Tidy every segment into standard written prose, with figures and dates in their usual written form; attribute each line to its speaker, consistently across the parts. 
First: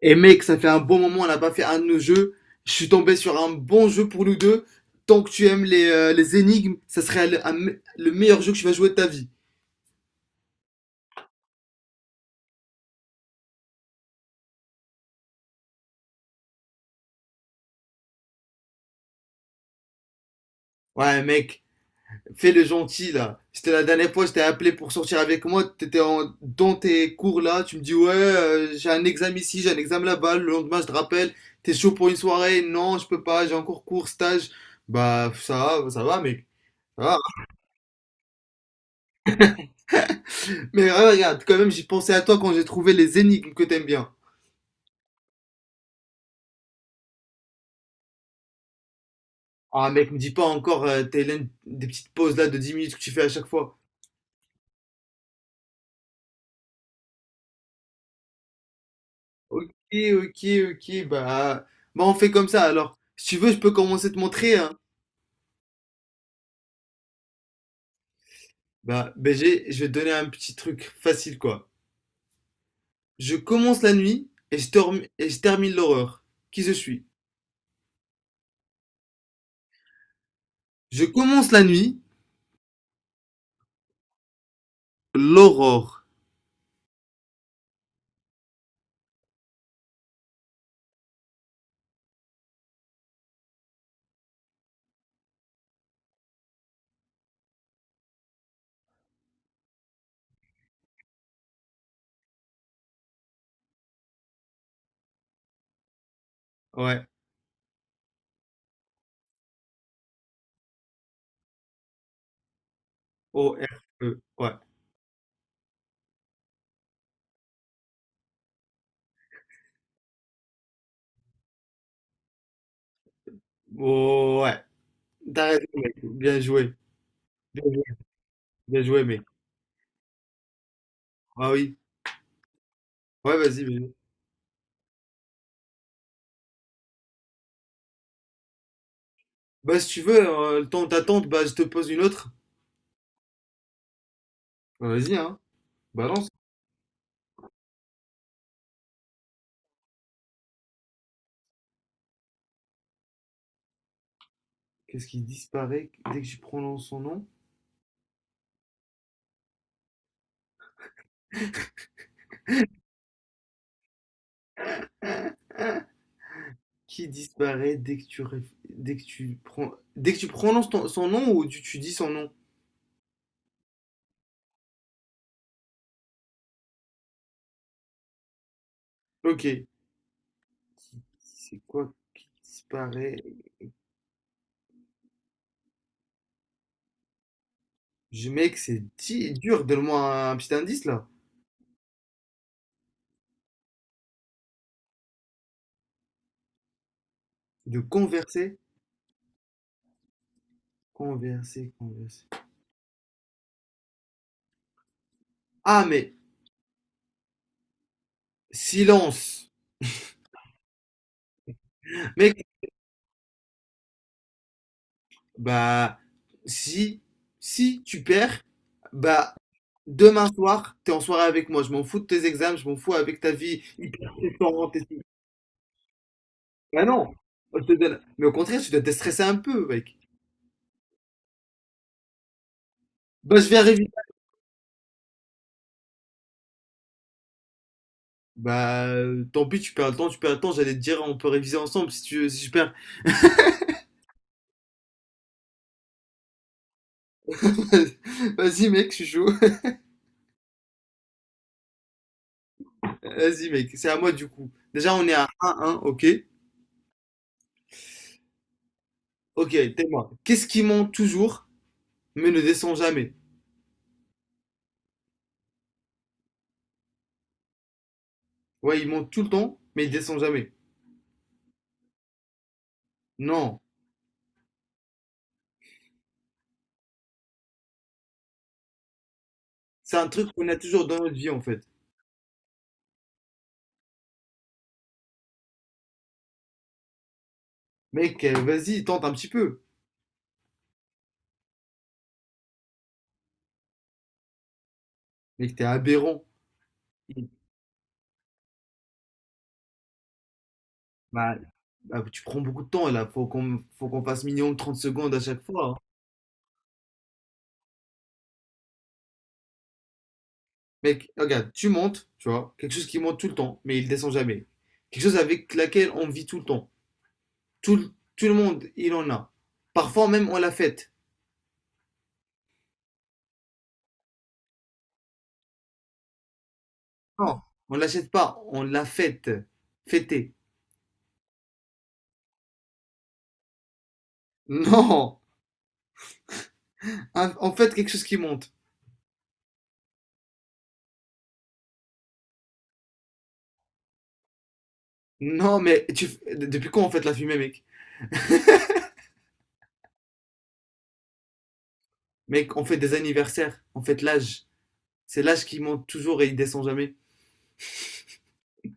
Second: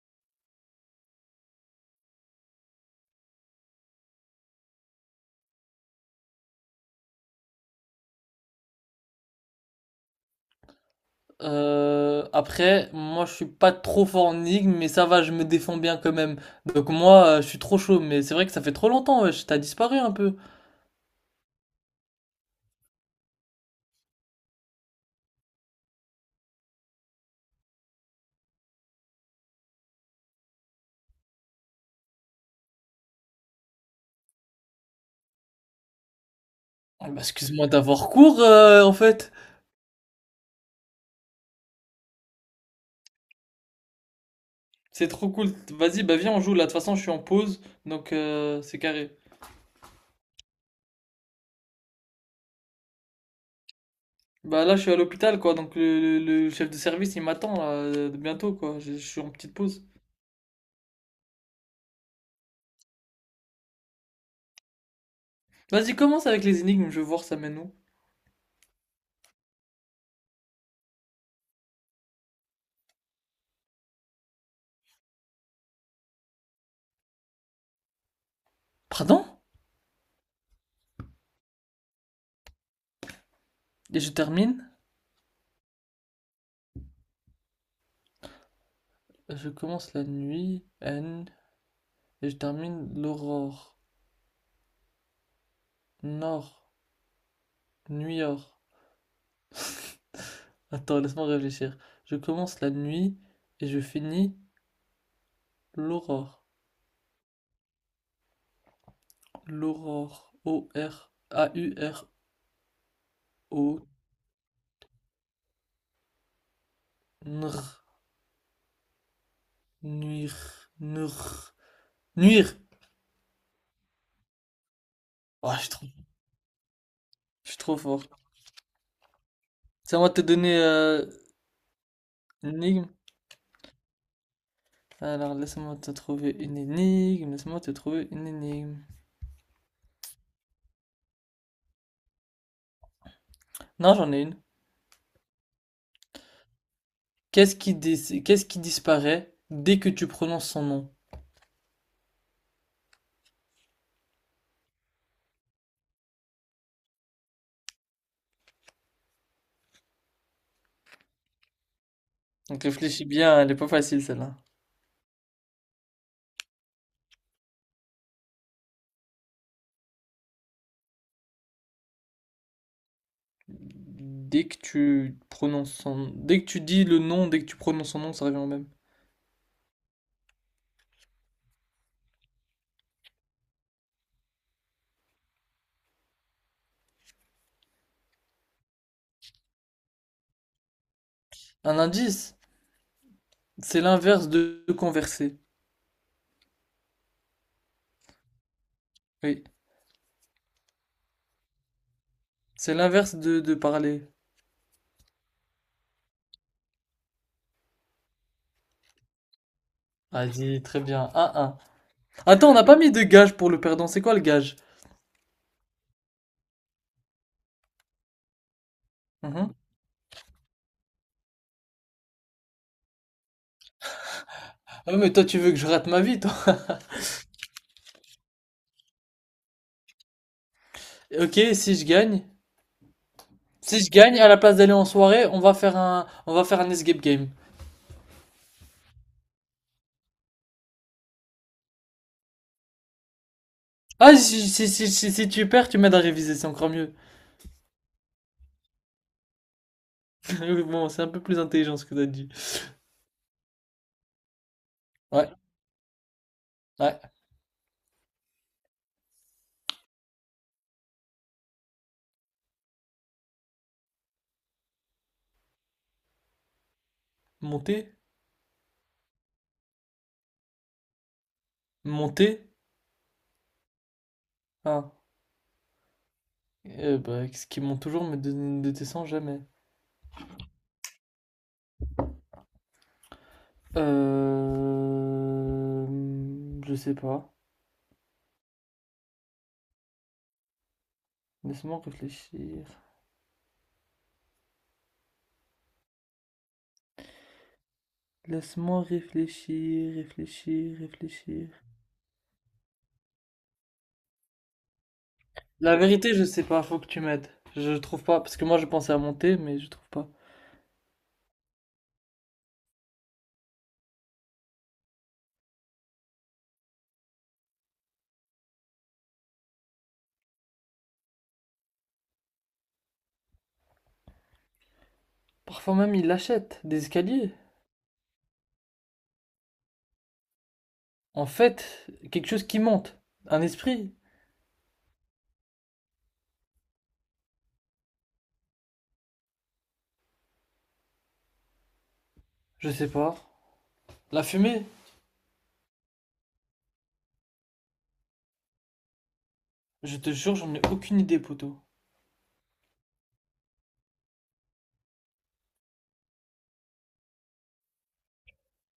Speaker 1: Et mec, ça fait un bon moment, on n'a pas fait un de nos jeux. Je suis tombé sur un bon jeu pour nous deux. Tant que tu aimes les énigmes, ça serait le meilleur jeu que tu vas jouer de ta vie.
Speaker 2: Moi je suis pas trop fort en énigme, mais ça va, je me défends bien quand même. Donc moi, je suis trop chaud, mais c'est vrai que ça fait trop longtemps, wesh, t'as disparu un peu.
Speaker 1: Ouais, mec, fais le gentil là. C'était la dernière fois, je t'ai appelé pour sortir avec moi. T'étais dans tes cours là. Tu me dis, ouais, j'ai un examen ici, j'ai un examen là-bas. Le lendemain, je te rappelle. T'es chaud pour une soirée? Non, je peux pas, j'ai encore cours, stage. Bah, ça va, mec. Ça
Speaker 2: Ah
Speaker 1: va.
Speaker 2: bah, excuse-moi d'avoir cours, en fait.
Speaker 1: Mais regarde, quand même, j'ai pensé à toi quand j'ai trouvé les énigmes que t'aimes bien.
Speaker 2: C'est trop cool. Vas-y, bah viens, on joue là. De toute façon, je suis en pause, donc c'est carré.
Speaker 1: Ah mec, me dis pas encore, Thaïlande, des petites pauses là de 10 minutes que tu fais à chaque fois.
Speaker 2: Bah là, je suis à l'hôpital, quoi, donc le chef de service, il m'attend là, bientôt, quoi. Je suis en petite
Speaker 1: Ok,
Speaker 2: pause.
Speaker 1: ok, ok, bah, bah on fait comme ça alors. Si tu veux, je peux commencer à te montrer, hein.
Speaker 2: Vas-y, commence avec les énigmes, je vais voir ça mène où.
Speaker 1: Bah, BG, je vais te donner un petit truc facile quoi. Je commence la nuit et et je termine l'aurore. Qui je suis?
Speaker 2: Pardon?
Speaker 1: Je commence la nuit,
Speaker 2: Et je termine?
Speaker 1: l'aurore.
Speaker 2: Je commence la nuit, N, et je termine l'aurore. Nord, Nuit-Or. Attends, laisse-moi réfléchir. Je commence la nuit et je finis l'aurore.
Speaker 1: Ouais,
Speaker 2: L'aurore. O-R-A-U-R-O.
Speaker 1: O-R-E, ouais.
Speaker 2: Nr. Nuire. Nr. Nuire.
Speaker 1: Oh, ouais, t'as
Speaker 2: Oh, je
Speaker 1: raison
Speaker 2: suis trop,
Speaker 1: mec, bien joué.
Speaker 2: je suis
Speaker 1: Bien
Speaker 2: trop
Speaker 1: joué,
Speaker 2: fort.
Speaker 1: bien joué mec.
Speaker 2: C'est à moi de te donner
Speaker 1: Ah oui,
Speaker 2: une énigme.
Speaker 1: ouais, vas-y, vas-y.
Speaker 2: Alors, laisse-moi te trouver une énigme. Laisse-moi te trouver une énigme.
Speaker 1: Bah si tu veux, le temps d'attente, bah je te pose une autre.
Speaker 2: Non, j'en ai une.
Speaker 1: Bah, vas-y, hein, balance.
Speaker 2: Qu'est-ce qui disparaît dès que tu prononces son nom?
Speaker 1: Qu'est-ce qui disparaît dès que tu prononces son nom?
Speaker 2: Donc réfléchis bien, elle est pas facile celle-là.
Speaker 1: Qui disparaît dès que tu, dès que tu, dès que tu prononces son nom ou tu dis son nom?
Speaker 2: Dès que tu prononces son... Dès que tu dis le nom, dès que tu prononces son nom, ça revient au même.
Speaker 1: Ok. C'est quoi qui disparaît? Je, mec, c'est dur. Donne-moi un, petit indice là.
Speaker 2: Un indice, c'est l'inverse de converser.
Speaker 1: De converser.
Speaker 2: Oui,
Speaker 1: Converser, converser.
Speaker 2: c'est l'inverse de parler.
Speaker 1: Ah, mais silence!
Speaker 2: Vas-y, très bien. 1-1.
Speaker 1: Mec,
Speaker 2: Attends, on n'a pas mis de gage pour le perdant. C'est quoi le gage?
Speaker 1: bah, si, si tu perds, bah,
Speaker 2: Mhm.
Speaker 1: demain soir, t'es en soirée avec moi. Je m'en fous de tes examens, je m'en fous avec ta vie hyper stressante. Et
Speaker 2: Ah, ouais, mais toi, tu veux que je rate ma vie, toi.
Speaker 1: bah non, je te donne. Mais au contraire, tu dois te stresser un peu, mec.
Speaker 2: Ok, si je gagne.
Speaker 1: Bah, je vais
Speaker 2: Si
Speaker 1: réviser.
Speaker 2: je gagne, à la place d'aller en soirée, on va faire un escape game.
Speaker 1: Bah, tant pis, tu perds le temps, tu perds le temps. J'allais te dire, on peut réviser ensemble si tu, veux, si je perds.
Speaker 2: Ah, si, si, si, si, si si tu perds, tu m'aides à réviser, c'est encore mieux.
Speaker 1: Vas-y, mec, je suis chaud.
Speaker 2: Bon, c'est un peu plus intelligent ce que t'as dit.
Speaker 1: Vas-y, mec, c'est à moi du coup. Déjà, on est à
Speaker 2: Ouais,
Speaker 1: un, ok?
Speaker 2: ouais.
Speaker 1: Ok, t'es moi. Qu'est-ce qui monte toujours, mais ne descend jamais?
Speaker 2: Monter?
Speaker 1: Ouais, il monte tout le temps, mais il descend jamais.
Speaker 2: Monter?
Speaker 1: Non,
Speaker 2: Ah. Ce qui monte toujours mais ne descend jamais.
Speaker 1: c'est un truc qu'on a toujours dans notre vie en fait.
Speaker 2: Euh... Je sais pas.
Speaker 1: Mec, vas-y, tente un petit peu.
Speaker 2: Laisse-moi réfléchir.
Speaker 1: Mec, t'es aberrant.
Speaker 2: Laisse-moi réfléchir, réfléchir,
Speaker 1: Bah,
Speaker 2: réfléchir.
Speaker 1: bah, tu prends beaucoup de temps là, faut qu'on passe minimum 30 secondes à chaque fois, hein.
Speaker 2: La vérité, je sais pas, faut que tu m'aides. Je trouve pas, parce que moi je pensais à monter, mais je trouve pas.
Speaker 1: Mec, regarde, tu montes, tu vois, quelque chose qui monte tout le temps, mais il descend jamais. Quelque chose avec laquelle on vit tout le temps. Tout, le- tout le monde, il en a. Parfois même, on la fête.
Speaker 2: Parfois même, il achète des escaliers.
Speaker 1: Non, on l'achète pas, on la fête. Fêter.
Speaker 2: En fait, quelque chose qui monte. Un esprit.
Speaker 1: Non, on fête quelque chose qui monte.
Speaker 2: Je sais pas. La fumée.
Speaker 1: Non, mais tu, depuis quand on fête la fumée, mec?
Speaker 2: Je te jure, j'en ai aucune idée, poteau.
Speaker 1: Mec, on fait des anniversaires, on fête l'âge. C'est l'âge qui monte toujours et il descend jamais.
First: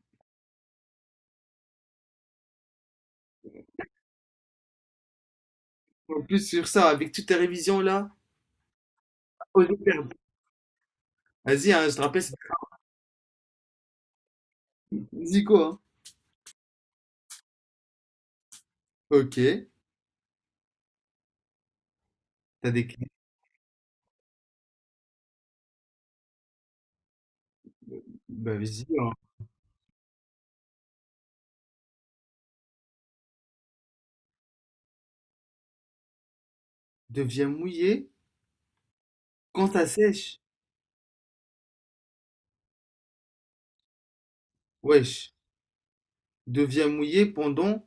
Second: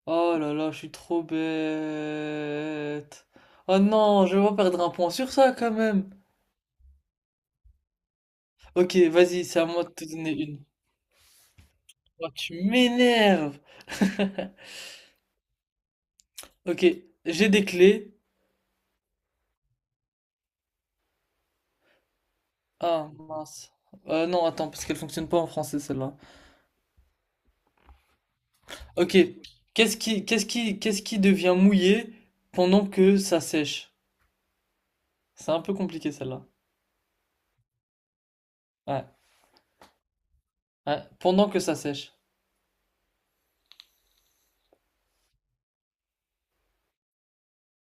Speaker 2: Oh là là, je suis trop bête. Oh non, je vais pas perdre un point sur ça quand même.
Speaker 1: En plus, sur ça, avec toutes tes révisions là,
Speaker 2: Ok, vas-y, c'est
Speaker 1: oh,
Speaker 2: à
Speaker 1: je vais
Speaker 2: moi de te
Speaker 1: perdre.
Speaker 2: donner une.
Speaker 1: Vas-y, hein, je te rappelle,
Speaker 2: Oh,
Speaker 1: c'est
Speaker 2: tu m'énerves.
Speaker 1: Zico, hein.
Speaker 2: Ok, j'ai des clés.
Speaker 1: Ok, t'as des clés.
Speaker 2: Ah mince. Non, attends, parce qu'elle fonctionne pas en français celle-là.
Speaker 1: Bah vas-y, hein.
Speaker 2: Ok, qu'est-ce qui devient mouillé pendant que ça sèche? C'est un peu compliqué celle-là.
Speaker 1: Deviens mouillé
Speaker 2: Ouais.
Speaker 1: quand ça sèche.
Speaker 2: Ouais, pendant que ça sèche.
Speaker 1: Wesh, deviens mouillé pendant.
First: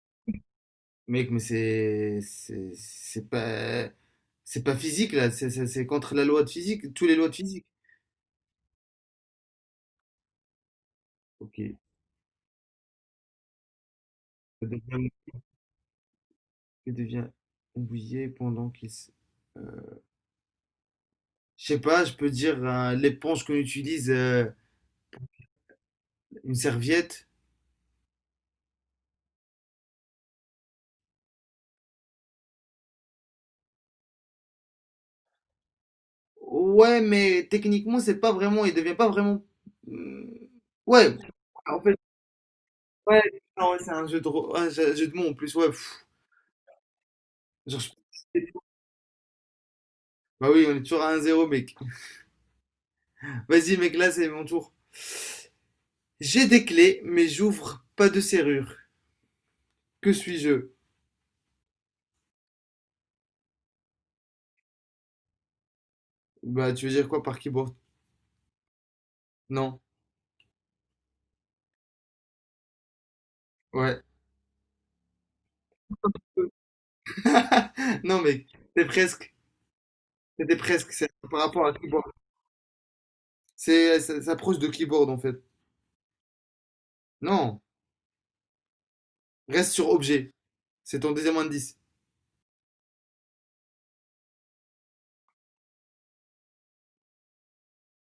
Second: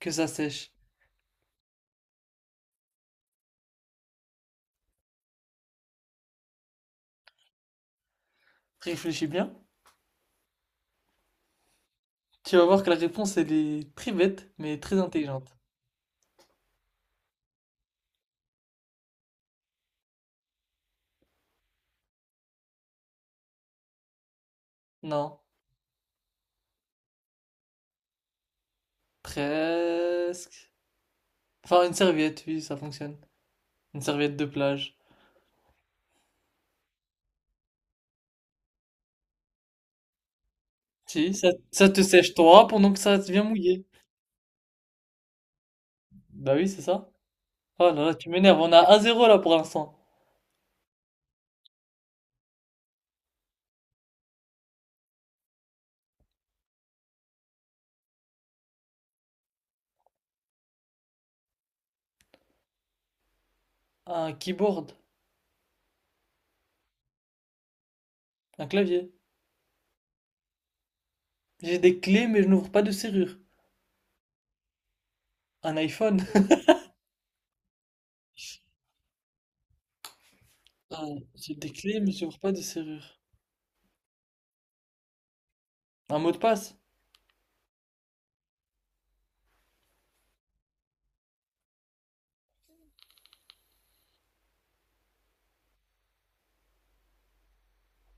Speaker 2: Que ça sèche.
Speaker 1: Mec, mais c'est. C'est pas. C'est pas physique là, c'est contre la loi de physique, toutes les lois de physique.
Speaker 2: Réfléchis bien.
Speaker 1: Ok,
Speaker 2: Tu vas voir que la réponse, elle est très bête,
Speaker 1: ça
Speaker 2: mais très
Speaker 1: devient,
Speaker 2: intelligente.
Speaker 1: ça devient mouillé pendant qu'il. Euh, Je sais pas, je peux dire l'éponge qu'on utilise,
Speaker 2: Non,
Speaker 1: une serviette.
Speaker 2: presque. Enfin, une serviette, oui, ça fonctionne. Une serviette de plage.
Speaker 1: Ouais, mais techniquement, c'est pas vraiment, il devient pas vraiment. Hmm, ouais,
Speaker 2: Si, ça,
Speaker 1: en
Speaker 2: ça
Speaker 1: fait,
Speaker 2: te sèche toi pendant que ça
Speaker 1: ouais,
Speaker 2: devient
Speaker 1: non, ouais,
Speaker 2: mouillé.
Speaker 1: c'est un jeu de, un jeu de mots en plus, ouais. Pff.
Speaker 2: Bah oui, c'est ça.
Speaker 1: Genre,
Speaker 2: Oh
Speaker 1: je-
Speaker 2: là là, tu m'énerves, on a 1-0 là pour l'instant.
Speaker 1: Bah oui, on est toujours à un zéro, mec. Vas-y, mec, là, c'est mon tour. J'ai des clés, mais j'ouvre pas de serrure. Que suis-je?
Speaker 2: Un keyboard,
Speaker 1: Bah, tu veux dire quoi par keyboard?
Speaker 2: un clavier.
Speaker 1: Non,
Speaker 2: J'ai des clés mais je n'ouvre pas de serrure.
Speaker 1: ouais.
Speaker 2: Un iPhone.
Speaker 1: Non, mec, c'est presque. C'était presque, c'est par
Speaker 2: J'ai
Speaker 1: rapport à
Speaker 2: des clés
Speaker 1: keyboard.
Speaker 2: mais j'ouvre pas de serrure.
Speaker 1: C'est, ça s'approche de keyboard en fait.
Speaker 2: Un mot de passe.
Speaker 1: Non. Reste sur objet. C'est ton deuxième indice.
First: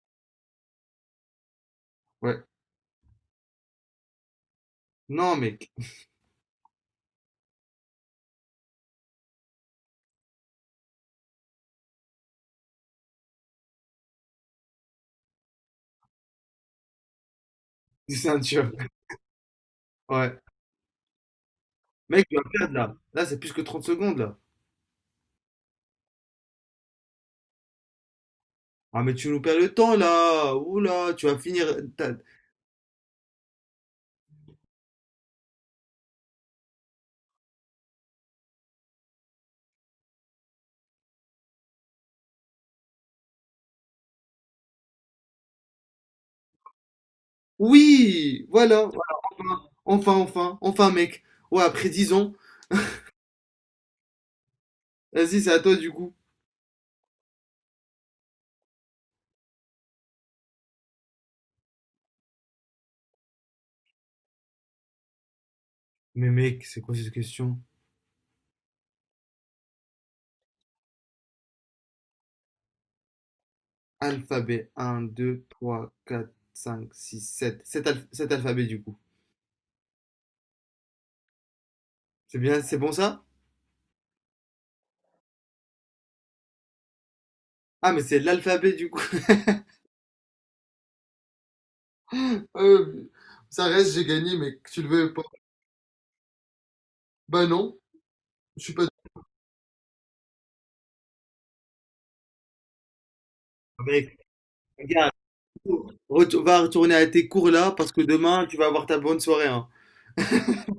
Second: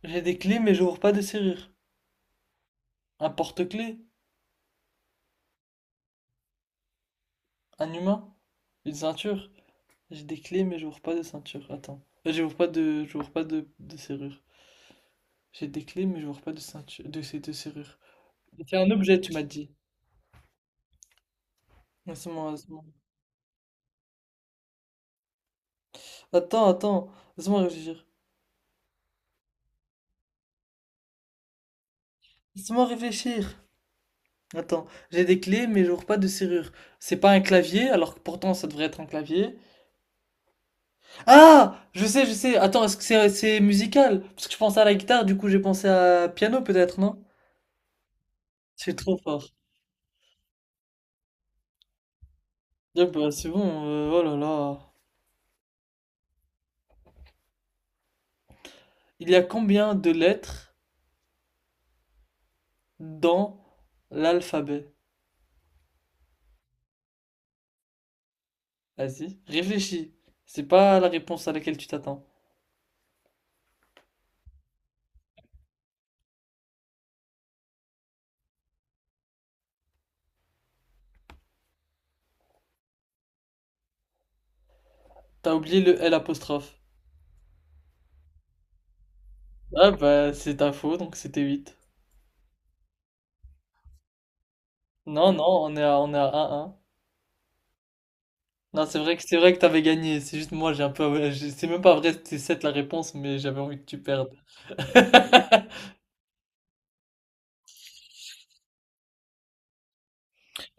Speaker 2: J'ai des clés mais j'ouvre pas de serrure.
Speaker 1: Ouais.
Speaker 2: Un porte-clés,
Speaker 1: Non, mec.
Speaker 2: un humain, une ceinture. J'ai des clés mais j'ouvre pas de ceinture. Attends. J'ouvre pas de, j'ouvre pas de serrure. J'ai des clés, mais je vois pas de ceinture, de serrure.
Speaker 1: C'est un tueur.
Speaker 2: C'est un objet, tu m'as dit.
Speaker 1: Ouais. Mec, tu vas perdre
Speaker 2: Laisse-moi.
Speaker 1: là. Là, c'est plus que 30 secondes là.
Speaker 2: Attends, attends. Laisse-moi réfléchir.
Speaker 1: Ah, mais tu nous perds le temps là. Oula, tu vas finir. ta-
Speaker 2: Laisse-moi réfléchir. Attends, j'ai des clés, mais je vois pas de serrure. C'est pas un clavier, alors que pourtant ça devrait être un clavier. Ah! Je sais, je sais. Attends, est-ce que c'est musical? Parce que je pensais à la guitare, du coup j'ai pensé à piano peut-être, non?
Speaker 1: Oui, voilà.
Speaker 2: C'est trop
Speaker 1: Voilà,
Speaker 2: fort.
Speaker 1: enfin, enfin, enfin, enfin, mec. Ouais, après 10 ans.
Speaker 2: Ah bah, c'est bon, oh là là.
Speaker 1: Vas-y, c'est à toi du coup.
Speaker 2: Il y a combien de lettres dans l'alphabet?
Speaker 1: Mais mec, c'est quoi cette question?
Speaker 2: Vas-y, réfléchis. C'est pas la réponse à laquelle tu t'attends.
Speaker 1: Alphabet 1, 2, 3, 4, 5, 6, sept, 7 alphabets du coup. C'est bien, c'est bon ça?
Speaker 2: T'as oublié le L apostrophe.
Speaker 1: Ah, mais c'est l'alphabet du coup.
Speaker 2: Ah bah c'est ta faux, donc c'était 8.
Speaker 1: Euh, ça reste, j'ai gagné, mais que tu le veux pas.
Speaker 2: Non, non, on est à 1-1.
Speaker 1: Bah non, je suis
Speaker 2: Non,
Speaker 1: pas.
Speaker 2: c'est vrai que t'avais gagné. C'est juste moi, j'ai un peu. J'ai- c'est même pas vrai, c'était 7 la réponse, mais j'avais envie que tu
Speaker 1: Mais
Speaker 2: perdes.
Speaker 1: regarde, va retourner à tes cours là parce que demain tu vas avoir ta bonne soirée, hein.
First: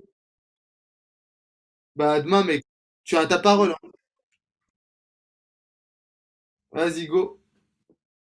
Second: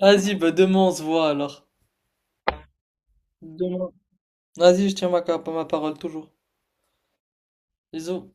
Speaker 2: Vas-y, bah demain on se voit alors.
Speaker 1: Bah demain, mec, tu as ta parole, hein.
Speaker 2: Demain. Vas-y, je tiens ma, ma parole toujours.
Speaker 1: Vas-y, go.
Speaker 2: Bisous.